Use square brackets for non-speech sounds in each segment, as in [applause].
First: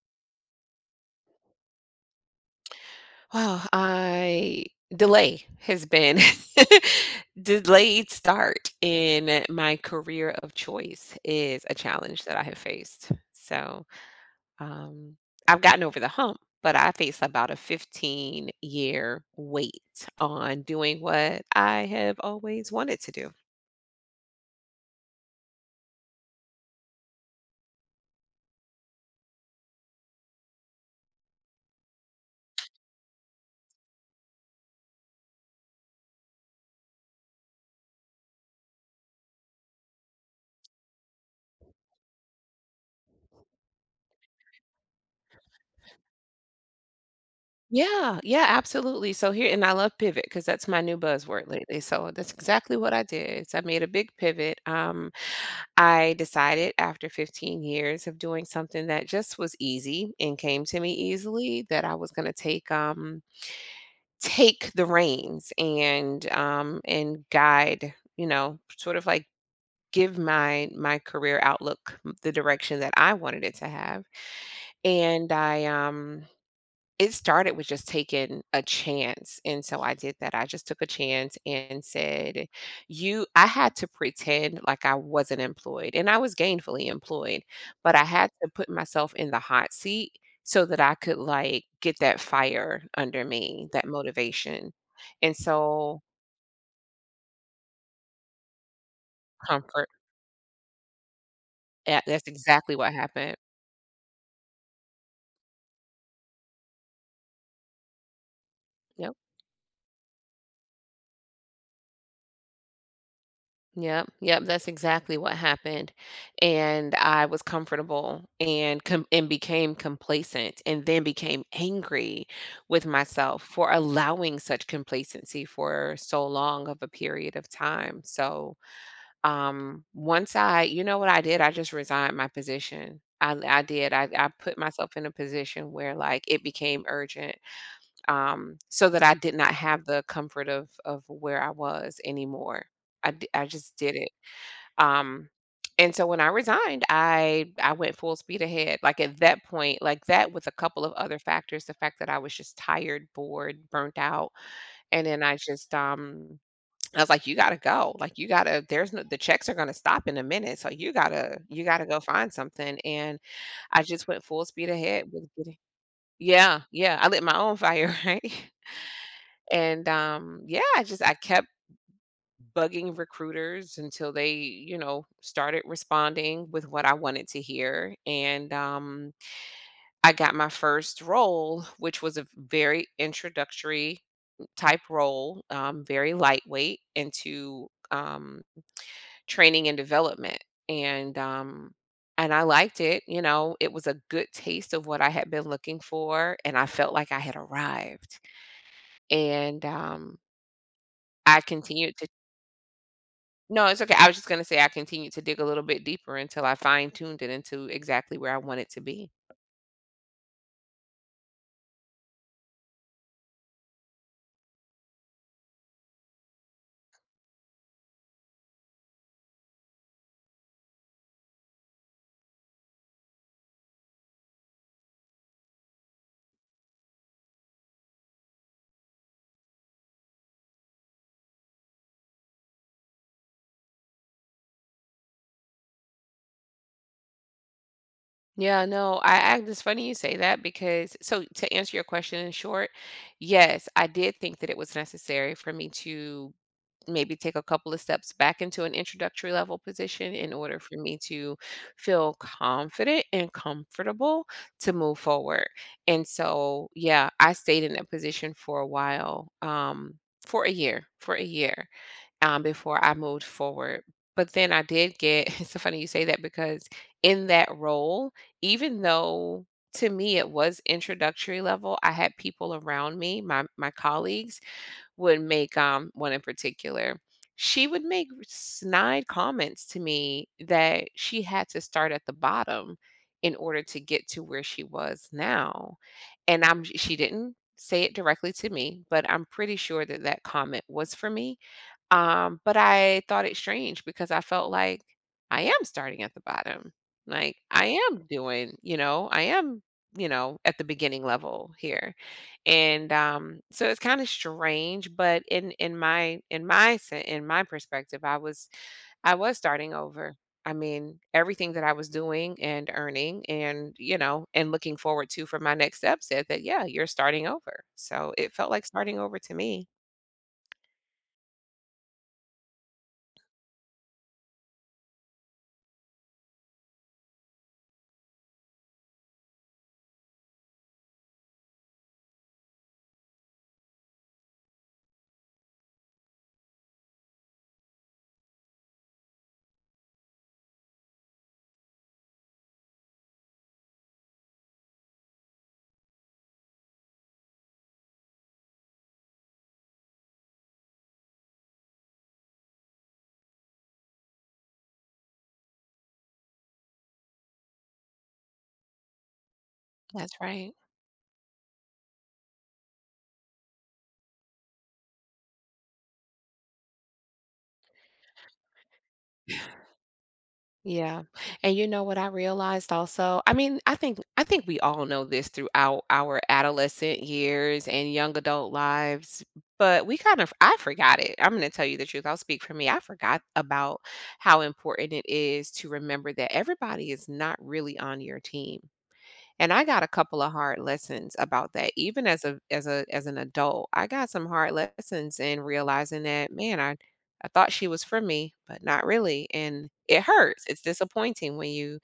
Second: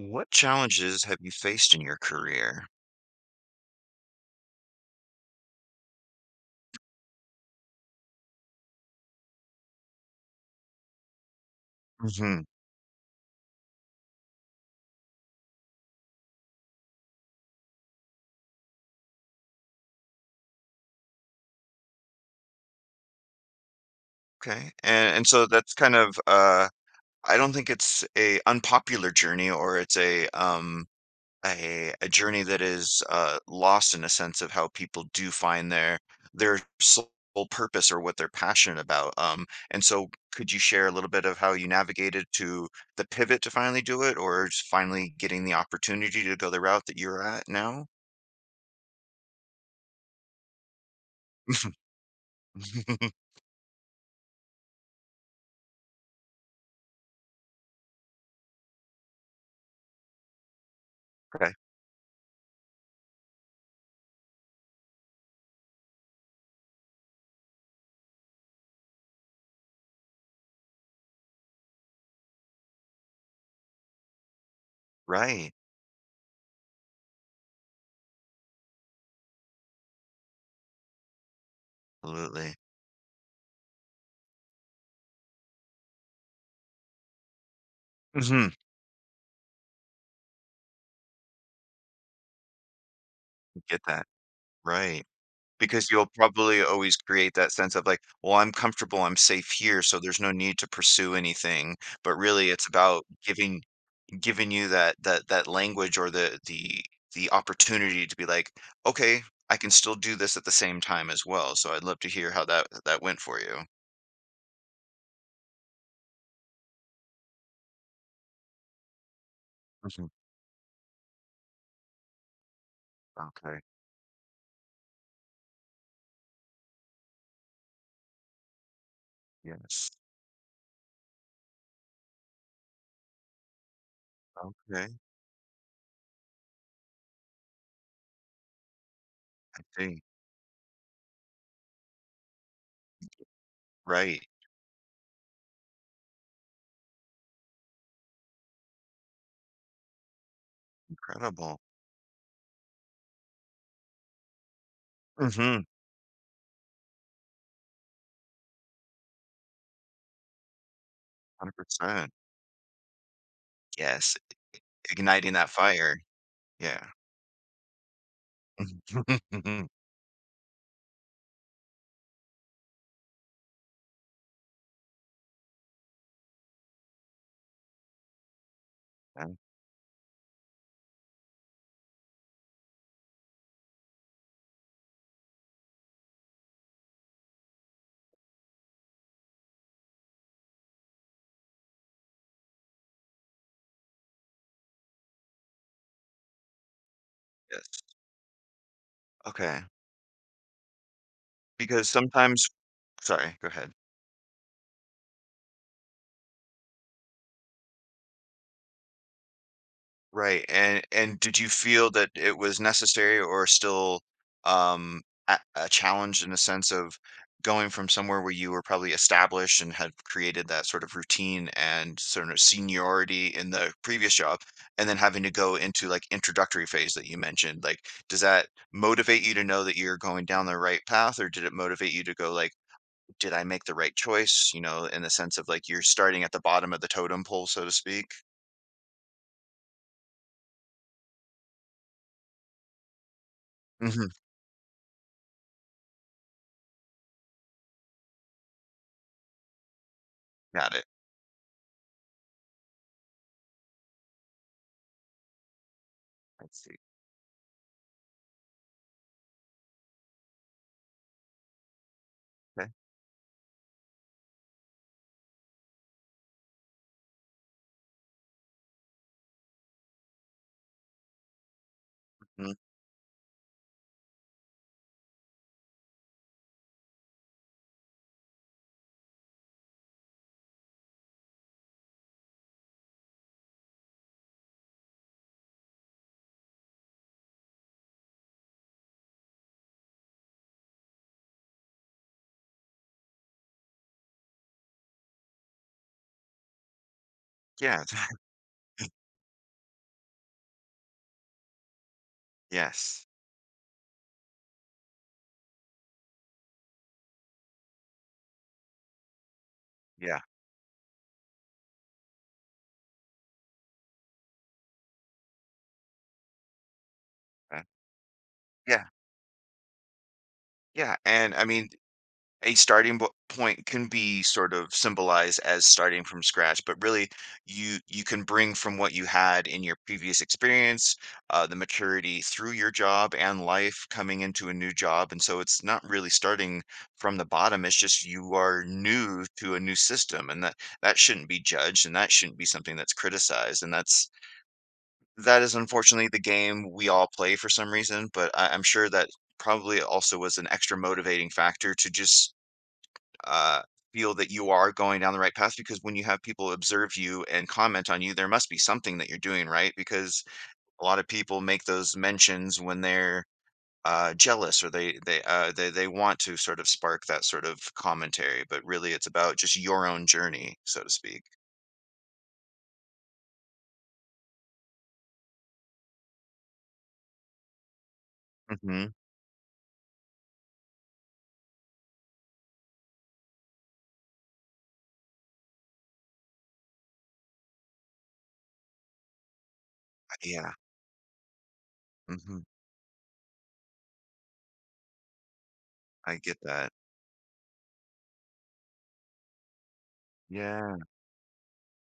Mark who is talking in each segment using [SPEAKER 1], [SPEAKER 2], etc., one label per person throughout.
[SPEAKER 1] What challenges have you faced in your career?
[SPEAKER 2] Well, I delay has been [laughs] delayed start in my career of choice is a challenge that I
[SPEAKER 1] Mhm.
[SPEAKER 2] have faced. Um, I've gotten over the hump, but I face about a 15-year wait on doing what I have always wanted to do.
[SPEAKER 1] Okay. And so that's kind of I don't think it's a unpopular journey or it's a a journey that is lost in a sense of how people do find their sole purpose or what they're passionate about. And so could you share a little bit of how you navigated to the pivot to finally do it or just finally getting the opportunity to go the route that you're at now?
[SPEAKER 2] Yeah, yeah, absolutely. So here, and I love pivot because that's my new buzzword lately. So that's exactly what I
[SPEAKER 1] [laughs]
[SPEAKER 2] did. Is I made a big pivot. I decided after 15 years of doing something that just was easy and came to me
[SPEAKER 1] Okay.
[SPEAKER 2] easily that I was going to take the reins and guide, you know, sort of like give my career outlook the direction that I wanted it to have. And
[SPEAKER 1] Right.
[SPEAKER 2] I It started with just taking a chance, and so I did that. I just took a chance and said,
[SPEAKER 1] Absolutely.
[SPEAKER 2] "You" I had to pretend like I wasn't employed, and I was gainfully employed, but I had
[SPEAKER 1] Mhm.
[SPEAKER 2] to put myself in the hot seat so that I could, like, get that fire under me,
[SPEAKER 1] Get
[SPEAKER 2] that
[SPEAKER 1] that.
[SPEAKER 2] motivation,
[SPEAKER 1] Right.
[SPEAKER 2] and
[SPEAKER 1] Because
[SPEAKER 2] so
[SPEAKER 1] you'll probably always create that sense of like, well, I'm comfortable, I'm safe here,
[SPEAKER 2] comfort.
[SPEAKER 1] so there's no need to pursue anything.
[SPEAKER 2] Yeah,
[SPEAKER 1] But
[SPEAKER 2] that's
[SPEAKER 1] really it's
[SPEAKER 2] exactly what
[SPEAKER 1] about
[SPEAKER 2] happened.
[SPEAKER 1] giving giving you that that language or the the opportunity to be like,
[SPEAKER 2] Yep.
[SPEAKER 1] okay, I can still do this at the same time as well. So I'd love to hear how that went for you.
[SPEAKER 2] Yep, yep, that's exactly what happened, and I was comfortable and com and became
[SPEAKER 1] Mhm.
[SPEAKER 2] complacent and then became angry with myself
[SPEAKER 1] Okay.
[SPEAKER 2] for allowing such complacency for so long of a period of time, so,
[SPEAKER 1] Yes.
[SPEAKER 2] once I you know what I did? I just resigned my position. I did, I put
[SPEAKER 1] Okay.
[SPEAKER 2] myself in a position where, like, it became urgent, so that I did not
[SPEAKER 1] I
[SPEAKER 2] have
[SPEAKER 1] see.
[SPEAKER 2] the comfort of where I was anymore. I just did it.
[SPEAKER 1] Right.
[SPEAKER 2] Um, and so when I resigned, I went full speed ahead. Like at that point, like that with a couple of other
[SPEAKER 1] Incredible.
[SPEAKER 2] factors, the fact that I was just tired, bored, burnt out, and then
[SPEAKER 1] Mm-hmm.
[SPEAKER 2] I was like, you gotta go. Like you gotta. There's no. The checks are gonna stop in a minute, so you gotta go
[SPEAKER 1] 100%.
[SPEAKER 2] find something. And I just
[SPEAKER 1] Yes.
[SPEAKER 2] went full speed ahead with
[SPEAKER 1] Igniting that
[SPEAKER 2] getting.
[SPEAKER 1] fire.
[SPEAKER 2] Yeah,
[SPEAKER 1] Yeah.
[SPEAKER 2] yeah. I lit my own fire, [laughs] right?
[SPEAKER 1] Mhm. [laughs]
[SPEAKER 2] And yeah, I kept bugging recruiters until they, you know, started responding with what I wanted to hear. And
[SPEAKER 1] Uh,
[SPEAKER 2] I got my first role, which was a very introductory type role, very lightweight into training and development. And um, and I liked it. You know, it was a good taste of what I had been looking for, and I felt like I had
[SPEAKER 1] Yes.
[SPEAKER 2] arrived.
[SPEAKER 1] Okay.
[SPEAKER 2] And I
[SPEAKER 1] Because
[SPEAKER 2] continued
[SPEAKER 1] sometimes, sorry, go
[SPEAKER 2] No,
[SPEAKER 1] ahead.
[SPEAKER 2] it's okay. I was just gonna say I continued to dig a little bit deeper until I fine-tuned it into exactly where I want it to be.
[SPEAKER 1] Right. And did you feel that it was necessary or still um a challenge in the sense of going from somewhere where you were probably established and had created that sort of routine and sort of seniority in the previous job and then having to go into like introductory phase that you mentioned like does that motivate you to know that you're going down the right path or did it motivate you to go like did I make the right choice, you know, in the sense of, like, you're starting at the bottom of the totem pole, so to speak?
[SPEAKER 2] Yeah, no, I it's funny you say that because so to answer your question in short, yes, I
[SPEAKER 1] Mhm,
[SPEAKER 2] did think that it was necessary for me to maybe take a couple of steps back into an introductory level position in order
[SPEAKER 1] got
[SPEAKER 2] for
[SPEAKER 1] it.
[SPEAKER 2] me to feel confident and comfortable to move forward. And
[SPEAKER 1] I
[SPEAKER 2] so,
[SPEAKER 1] see,
[SPEAKER 2] yeah, I stayed in that position for a while, for a year, for a year. Um,
[SPEAKER 1] okay.
[SPEAKER 2] before I moved forward. But then I did get, [laughs] it's so funny you say that because in that role, even though to me it was introductory level, I had
[SPEAKER 1] Mm,
[SPEAKER 2] people around me, my colleagues would make one in particular. She would make snide comments to me that she had to start at the bottom in order to get to where she was now. And I'm She didn't say it directly to me, but I'm pretty sure that that comment was for me, but I thought it strange because I felt like I am starting at the bottom. Like I
[SPEAKER 1] yeah,
[SPEAKER 2] am
[SPEAKER 1] [laughs]
[SPEAKER 2] doing, you know, I am, you know, at the beginning level here. And
[SPEAKER 1] yes,
[SPEAKER 2] so it's kind of strange, but in my perspective, I was starting over.
[SPEAKER 1] yeah,
[SPEAKER 2] I mean, everything that I was doing and earning and, you know, and looking forward to for my next step said that yeah, you're starting
[SPEAKER 1] uh,
[SPEAKER 2] over. So it felt like
[SPEAKER 1] yeah,
[SPEAKER 2] starting over to me.
[SPEAKER 1] yeah, and I mean a point can be sort of symbolized as starting from scratch but really you can bring from what you had in your previous experience, the maturity through your job and life coming into a new job, and so it's not really starting from the bottom, it's just you are new to a new system, and that that shouldn't be judged and that shouldn't be something that's criticized, and that is unfortunately the game we all play for some reason. But I'm sure that probably also was an extra motivating factor to just uh, feel that you are going down the right path, because when you have people observe you and comment on you, there must be something that you're doing right,
[SPEAKER 2] That's
[SPEAKER 1] because
[SPEAKER 2] right.
[SPEAKER 1] a lot of people make those mentions when they're jealous, or they want to sort of spark that sort of commentary, but really it's about just your own journey, so to
[SPEAKER 2] Yeah.
[SPEAKER 1] speak.
[SPEAKER 2] And you know what I realized also? I mean, I think we all know this throughout our adolescent years and young adult
[SPEAKER 1] Hmm.
[SPEAKER 2] lives, but we kind of I forgot it. I'm going to tell you the truth. I'll speak for me. I forgot about how important it is to remember that everybody is not really on your team. And I got a couple of
[SPEAKER 1] Yeah,
[SPEAKER 2] hard lessons about that. Even as
[SPEAKER 1] hmm,
[SPEAKER 2] a as a as an adult, I got some hard lessons in realizing
[SPEAKER 1] I
[SPEAKER 2] that,
[SPEAKER 1] get
[SPEAKER 2] man,
[SPEAKER 1] that.
[SPEAKER 2] I thought she was for me, but not really. And it hurts. It's
[SPEAKER 1] Yeah,
[SPEAKER 2] disappointing when you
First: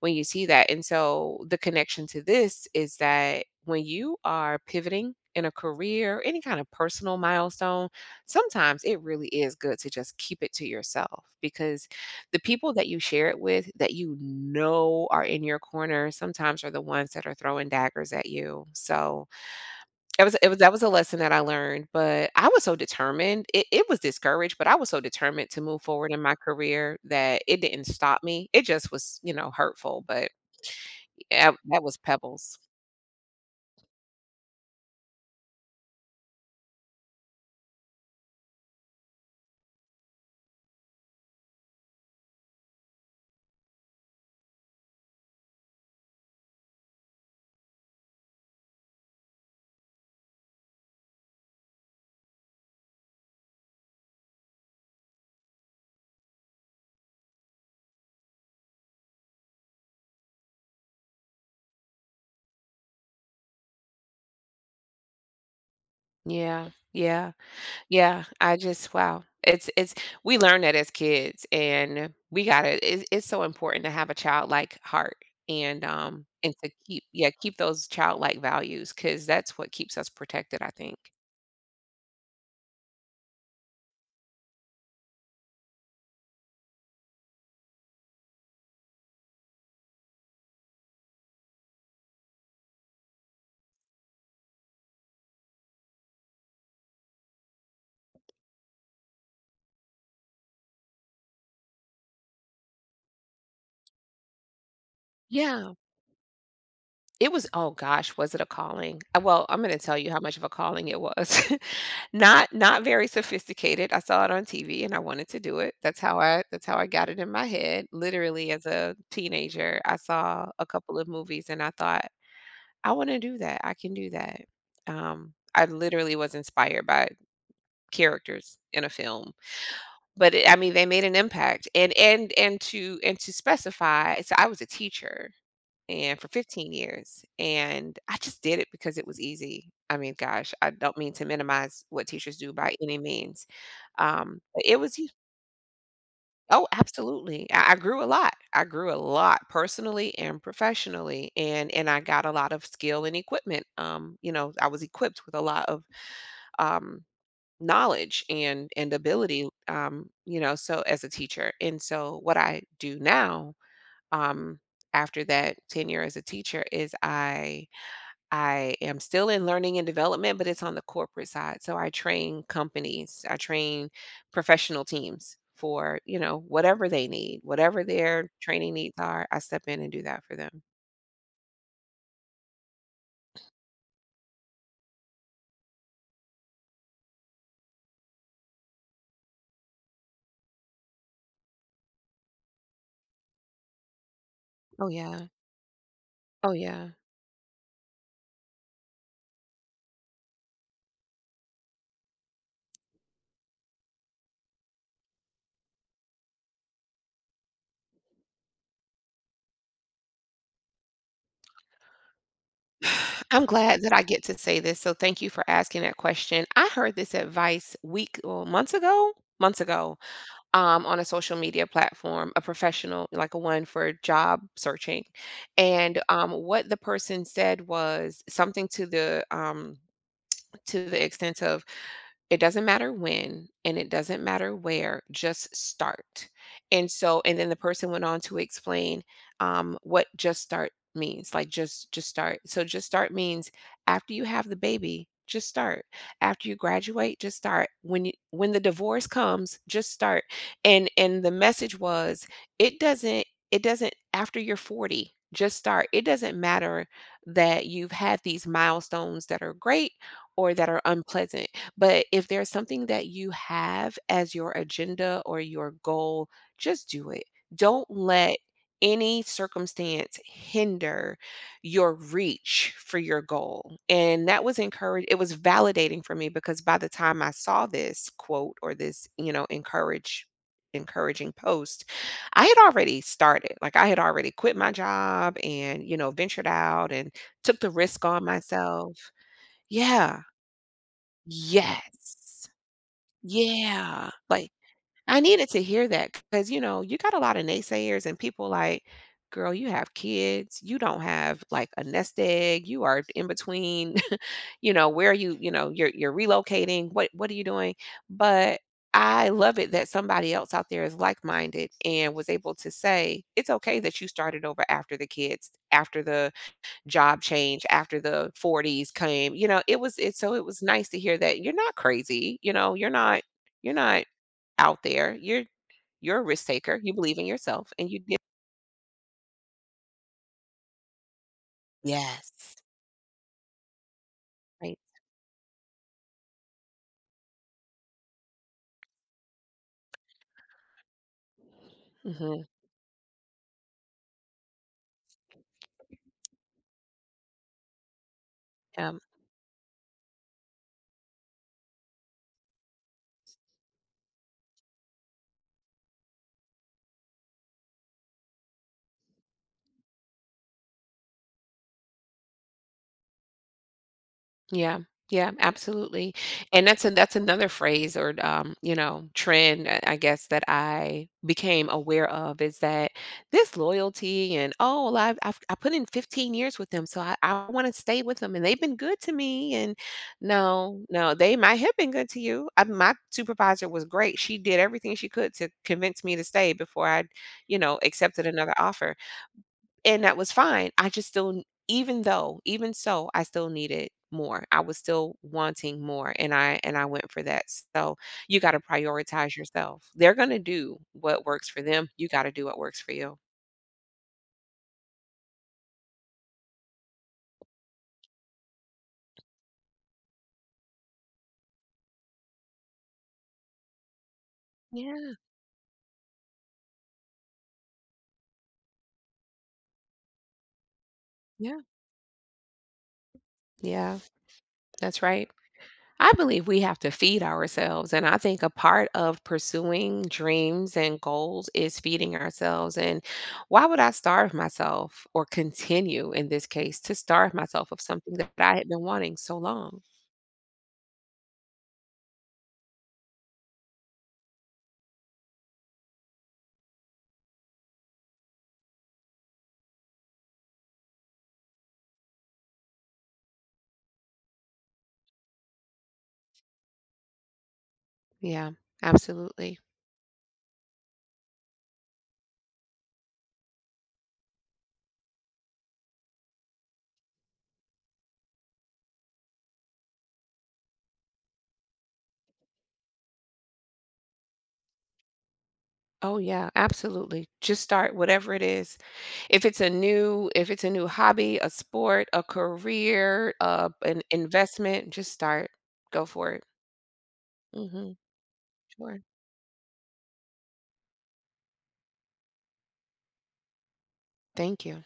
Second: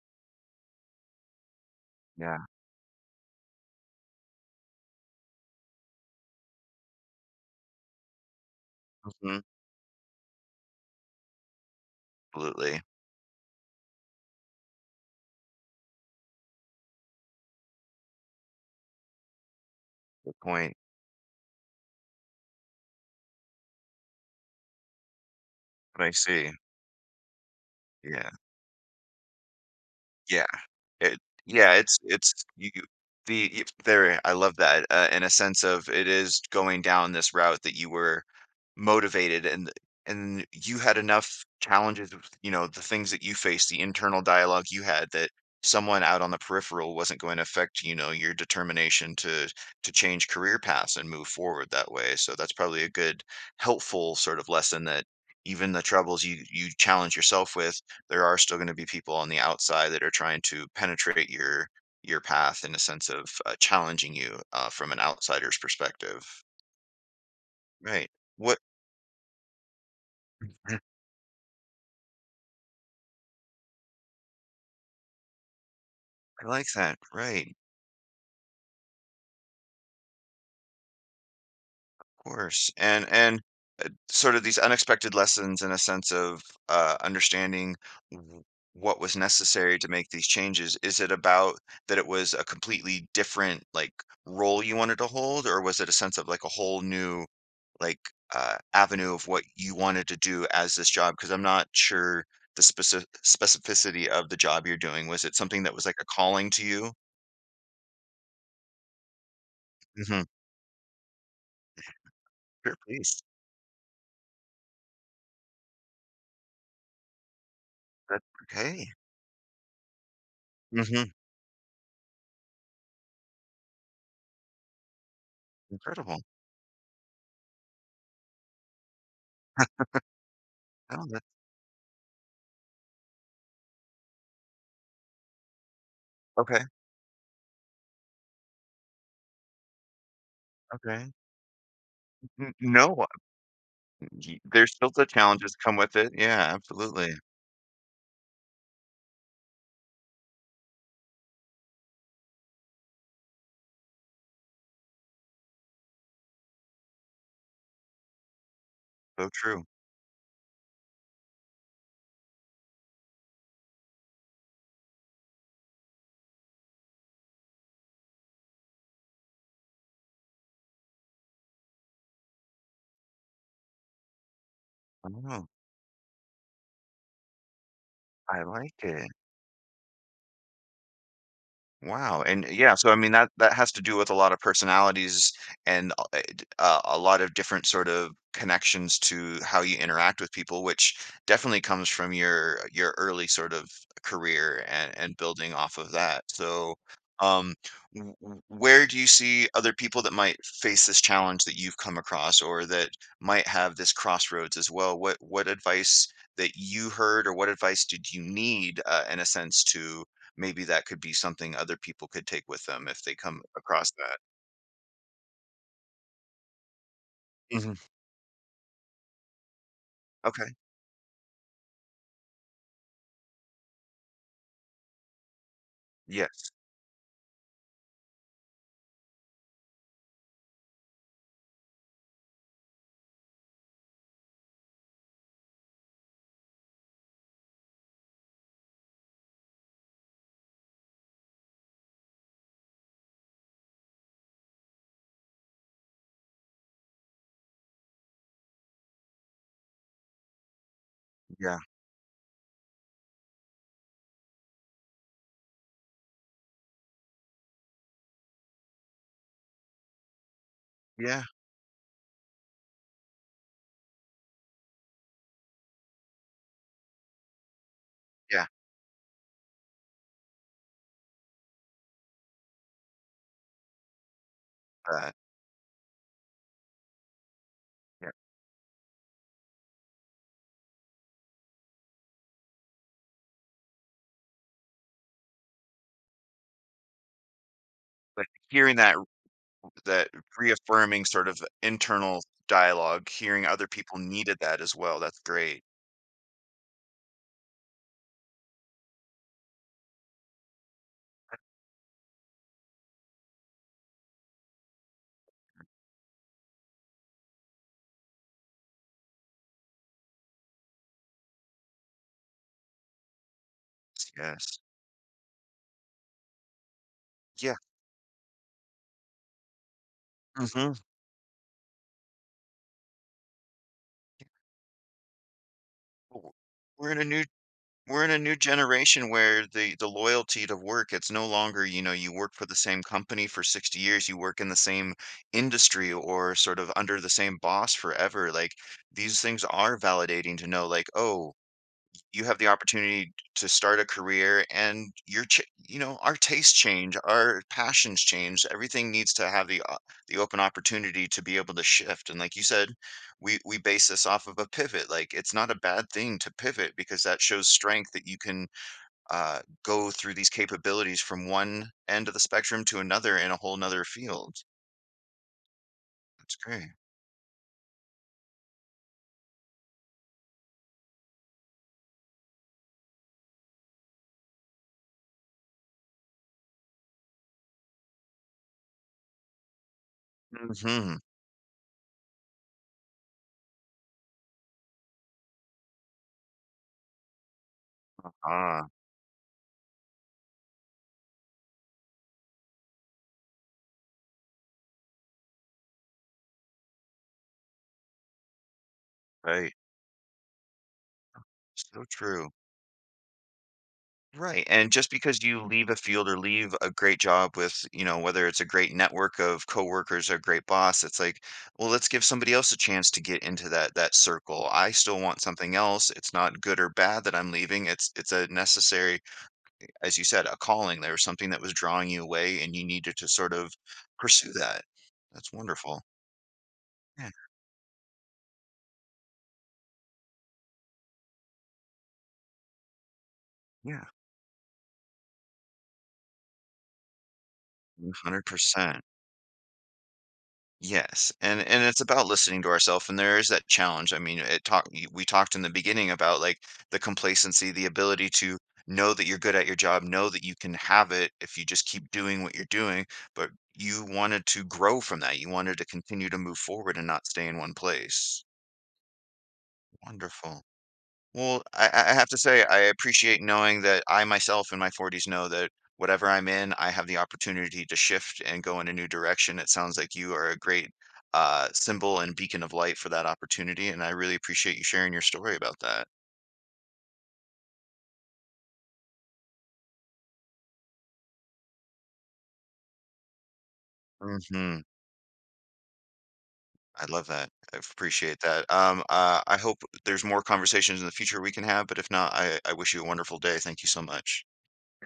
[SPEAKER 2] when you see that. And so the connection to
[SPEAKER 1] yeah,
[SPEAKER 2] this is that when you are pivoting in a career, any kind of personal milestone, sometimes it really
[SPEAKER 1] hmm,
[SPEAKER 2] is good to just keep it to yourself because the people
[SPEAKER 1] absolutely.
[SPEAKER 2] that you share it with that you know are in your corner sometimes are the ones that are throwing daggers at you. So it was
[SPEAKER 1] Good
[SPEAKER 2] it was that
[SPEAKER 1] point.
[SPEAKER 2] was a lesson that I learned, but I was so determined. It was discouraged, but I was so determined to move
[SPEAKER 1] But I
[SPEAKER 2] forward in my
[SPEAKER 1] see.
[SPEAKER 2] career that it didn't stop
[SPEAKER 1] Yeah,
[SPEAKER 2] me. It just was, you know, hurtful, but
[SPEAKER 1] yeah. It
[SPEAKER 2] yeah,
[SPEAKER 1] yeah,
[SPEAKER 2] that was
[SPEAKER 1] it's
[SPEAKER 2] Pebbles.
[SPEAKER 1] you the you there. I love that, in a sense of it is going down this route that you were motivated, and you had enough challenges with, you know, the things that you faced, the internal dialogue you had, that someone out on the peripheral wasn't going to affect, you know, your determination to change career paths and move forward that way. So that's probably a good helpful sort of lesson that even the troubles you challenge yourself with, there are still going to be people on the outside that are trying to penetrate your path in a sense of challenging you from an outsider's perspective.
[SPEAKER 2] Yeah, yeah,
[SPEAKER 1] Right.
[SPEAKER 2] yeah, I
[SPEAKER 1] What
[SPEAKER 2] just wow. It's we learn that
[SPEAKER 1] [clears throat]
[SPEAKER 2] as kids and we gotta it's so important to have a childlike heart
[SPEAKER 1] I
[SPEAKER 2] and
[SPEAKER 1] like
[SPEAKER 2] to
[SPEAKER 1] that,
[SPEAKER 2] keep yeah,
[SPEAKER 1] right, of
[SPEAKER 2] keep those childlike values, because that's what keeps us protected, I think.
[SPEAKER 1] course, and sort of these unexpected lessons and a sense of, understanding w what was necessary to make these changes. Is it about that it was a completely different, like, role you wanted to hold, or was it a sense of, like, a whole new, like, avenue of what you wanted to do as this job? Because 'cause I'm not sure the specificity of the job you're doing. Was it something that
[SPEAKER 2] Yeah.
[SPEAKER 1] was, like, a calling to you?
[SPEAKER 2] It was oh gosh, was it a calling? Well, I'm gonna tell you how
[SPEAKER 1] Mhm.
[SPEAKER 2] much of a calling it was. [laughs] Not
[SPEAKER 1] Sure,
[SPEAKER 2] not very
[SPEAKER 1] please.
[SPEAKER 2] sophisticated. I saw it on TV and I wanted to do it. That's how I got it in my head.
[SPEAKER 1] That
[SPEAKER 2] Literally as
[SPEAKER 1] okay.
[SPEAKER 2] a teenager, I saw a couple of
[SPEAKER 1] Mhm.
[SPEAKER 2] movies and I thought, I wanna do that. I can do that. I literally
[SPEAKER 1] Incredible.
[SPEAKER 2] was inspired by characters in a film. But it, I mean, they made
[SPEAKER 1] No,
[SPEAKER 2] an
[SPEAKER 1] that
[SPEAKER 2] impact. And to specify, so I was a teacher and for
[SPEAKER 1] okay,
[SPEAKER 2] 15 years. And I just did it because it was easy. I mean, gosh, I don't
[SPEAKER 1] okay.
[SPEAKER 2] mean to minimize what teachers
[SPEAKER 1] N
[SPEAKER 2] do by
[SPEAKER 1] No,
[SPEAKER 2] any means.
[SPEAKER 1] y
[SPEAKER 2] But
[SPEAKER 1] there's
[SPEAKER 2] it
[SPEAKER 1] still
[SPEAKER 2] was,
[SPEAKER 1] the
[SPEAKER 2] u-
[SPEAKER 1] challenges come with it. Yeah,
[SPEAKER 2] Oh,
[SPEAKER 1] absolutely.
[SPEAKER 2] absolutely. I grew a lot. I grew a lot personally and professionally. And I got a lot of skill and equipment. You know, I was equipped with a lot of, um, knowledge and
[SPEAKER 1] So
[SPEAKER 2] ability,
[SPEAKER 1] true.
[SPEAKER 2] you know, so as a teacher, and so what I do now um after that tenure as a teacher is I am still in learning and development, but it's on the corporate side. So I train companies, I train professional teams
[SPEAKER 1] Oh,
[SPEAKER 2] for, you know, whatever they need, whatever their
[SPEAKER 1] I
[SPEAKER 2] training
[SPEAKER 1] like
[SPEAKER 2] needs
[SPEAKER 1] it.
[SPEAKER 2] are, I step in and do that for them.
[SPEAKER 1] Wow, and yeah, so I mean that that has to do with a lot of personalities and a lot of different sort of connections to how you interact with people, which definitely comes from your early sort of career
[SPEAKER 2] Oh,
[SPEAKER 1] and
[SPEAKER 2] yeah.
[SPEAKER 1] building off of that.
[SPEAKER 2] Oh,
[SPEAKER 1] So,
[SPEAKER 2] yeah.
[SPEAKER 1] um, w w where do you see other people that might face this challenge that you've come across or that might have this crossroads as well? What advice that you heard or what advice did you need, in a sense to maybe that could be something other people could take with them if they
[SPEAKER 2] [sighs]
[SPEAKER 1] come
[SPEAKER 2] I'm glad
[SPEAKER 1] across
[SPEAKER 2] that I
[SPEAKER 1] that.
[SPEAKER 2] get to say this. So thank you for asking that question. I heard this
[SPEAKER 1] Mhm.
[SPEAKER 2] advice week or months ago, months ago.
[SPEAKER 1] Okay.
[SPEAKER 2] On a social media platform, a professional, like a one for job searching. And
[SPEAKER 1] Yes.
[SPEAKER 2] what the person said was something to the extent of it doesn't matter when and it doesn't matter where, just start. And so, and then the person went on to explain, what just start means, like just start, so just start means after you have the baby, just start, after you graduate, just start, when you when the divorce comes, just start. And the
[SPEAKER 1] Yeah.
[SPEAKER 2] message was it doesn't after you're 40, just start, it doesn't matter that you've had these milestones that are great or that are
[SPEAKER 1] Yeah.
[SPEAKER 2] unpleasant, but if there's something that you have as your agenda or your goal, just do it. Don't let
[SPEAKER 1] Yeah.
[SPEAKER 2] any circumstance hinder your reach for your goal. And that was encouraged,
[SPEAKER 1] Uh,
[SPEAKER 2] it was validating for me because by the time I saw
[SPEAKER 1] yeah.
[SPEAKER 2] this quote or this, you know, encourage encouraging post, I had already started. Like I had already quit my job and, you know, ventured out and took the risk on
[SPEAKER 1] But hearing that
[SPEAKER 2] myself.
[SPEAKER 1] that
[SPEAKER 2] Yeah.
[SPEAKER 1] reaffirming sort of internal
[SPEAKER 2] Yes.
[SPEAKER 1] dialogue, hearing other people
[SPEAKER 2] Yeah,
[SPEAKER 1] needed
[SPEAKER 2] like,
[SPEAKER 1] that as well, that's
[SPEAKER 2] I needed
[SPEAKER 1] great.
[SPEAKER 2] to hear that because you know, you got a lot of naysayers and people like, "Girl, you have kids, you don't have, like, a nest egg, you are in between, [laughs] you know, you're relocating, what are you doing?" But I love it that somebody else out there is like-minded and was able to say, "It's okay that you started
[SPEAKER 1] Yes.
[SPEAKER 2] over after the kids, after the" job
[SPEAKER 1] Yeah.
[SPEAKER 2] change after the 40s came. You know, it was it. So it was
[SPEAKER 1] Mhm.
[SPEAKER 2] nice to hear that you're not crazy, you know, you're not out there. You're a risk taker.
[SPEAKER 1] We're
[SPEAKER 2] You
[SPEAKER 1] in a
[SPEAKER 2] believe
[SPEAKER 1] new
[SPEAKER 2] in yourself and you
[SPEAKER 1] we're in
[SPEAKER 2] did.
[SPEAKER 1] a new generation where the loyalty to work, it's no longer, you know, you work for
[SPEAKER 2] Yes.
[SPEAKER 1] the same company for 60 years, you work in the
[SPEAKER 2] Right.
[SPEAKER 1] same industry or sort of under the same boss forever. Like, these things are validating to know, like, oh, you have
[SPEAKER 2] Hmm.
[SPEAKER 1] the opportunity to start a career and you know, our tastes change, our passions change, everything
[SPEAKER 2] Um.
[SPEAKER 1] needs to have the open opportunity to be able to shift, and like you said, we base this off of a pivot. Like, it's not a bad thing to pivot, because that shows strength that you can, go through these capabilities from one end of the spectrum to another in a whole nother field.
[SPEAKER 2] Yeah. Yeah, absolutely.
[SPEAKER 1] That's
[SPEAKER 2] And
[SPEAKER 1] great.
[SPEAKER 2] that's a, that's another phrase or you know, trend I guess that I became aware of is that this loyalty and oh, well, I put in 15 years with them, so I want to stay with them, and they've been good to me. And no,
[SPEAKER 1] Mhm.
[SPEAKER 2] no, they might have been good to you. I, my supervisor was great; she did everything she could to convince me to stay before I you know, accepted another
[SPEAKER 1] Ah,
[SPEAKER 2] offer. And that was fine. I just still even though even so, I still needed more. I was still wanting more, and I went for that. So, you gotta prioritize
[SPEAKER 1] right.
[SPEAKER 2] yourself. They're gonna do what works for
[SPEAKER 1] So
[SPEAKER 2] them. You
[SPEAKER 1] true.
[SPEAKER 2] gotta do what works for you.
[SPEAKER 1] Right. And just because you leave a field or leave a great job with, you know, whether it's a great network of coworkers or a great boss, it's like, well, let's give somebody else a chance to get into that circle. I still
[SPEAKER 2] Yeah,
[SPEAKER 1] want something else. It's not good or bad that I'm leaving. It's a necessary, as you said, a calling. There was something that was
[SPEAKER 2] yeah,
[SPEAKER 1] drawing you away and you needed to sort of
[SPEAKER 2] yeah.
[SPEAKER 1] pursue that.
[SPEAKER 2] That's right.
[SPEAKER 1] That's wonderful.
[SPEAKER 2] I believe we have to
[SPEAKER 1] Yeah.
[SPEAKER 2] feed ourselves, and I think a part of pursuing dreams and goals is feeding ourselves, and why would
[SPEAKER 1] Yeah.
[SPEAKER 2] I starve myself or continue, in this case, to starve myself of something that I had been
[SPEAKER 1] 100%.
[SPEAKER 2] wanting so long?
[SPEAKER 1] Yes, and it's about listening to ourselves, and there is that challenge. I mean, it we talked in the beginning about like the complacency, the ability to know that you're good at your job, know that you can have it if you just keep doing what you're doing, but you wanted to grow from that. You wanted to continue to move forward and not stay in one place.
[SPEAKER 2] Yeah, absolutely.
[SPEAKER 1] Wonderful. Well, I have to say, I appreciate knowing that I myself in my 40s know that whatever I'm in, I have the opportunity to shift and go in a new direction. It sounds like you are a great symbol and beacon of light for that opportunity, and I really appreciate you sharing your story about that.
[SPEAKER 2] Oh yeah, absolutely. Just start whatever it is. If it's a new hobby, a sport, a career, an
[SPEAKER 1] Hmm.
[SPEAKER 2] investment, just start. Go for it.
[SPEAKER 1] I love that. I
[SPEAKER 2] Mhm.
[SPEAKER 1] appreciate that.
[SPEAKER 2] Sure.
[SPEAKER 1] I hope there's more conversations in the future we can have, but if not, I wish you a wonderful day. Thank you so much.
[SPEAKER 2] Thank you.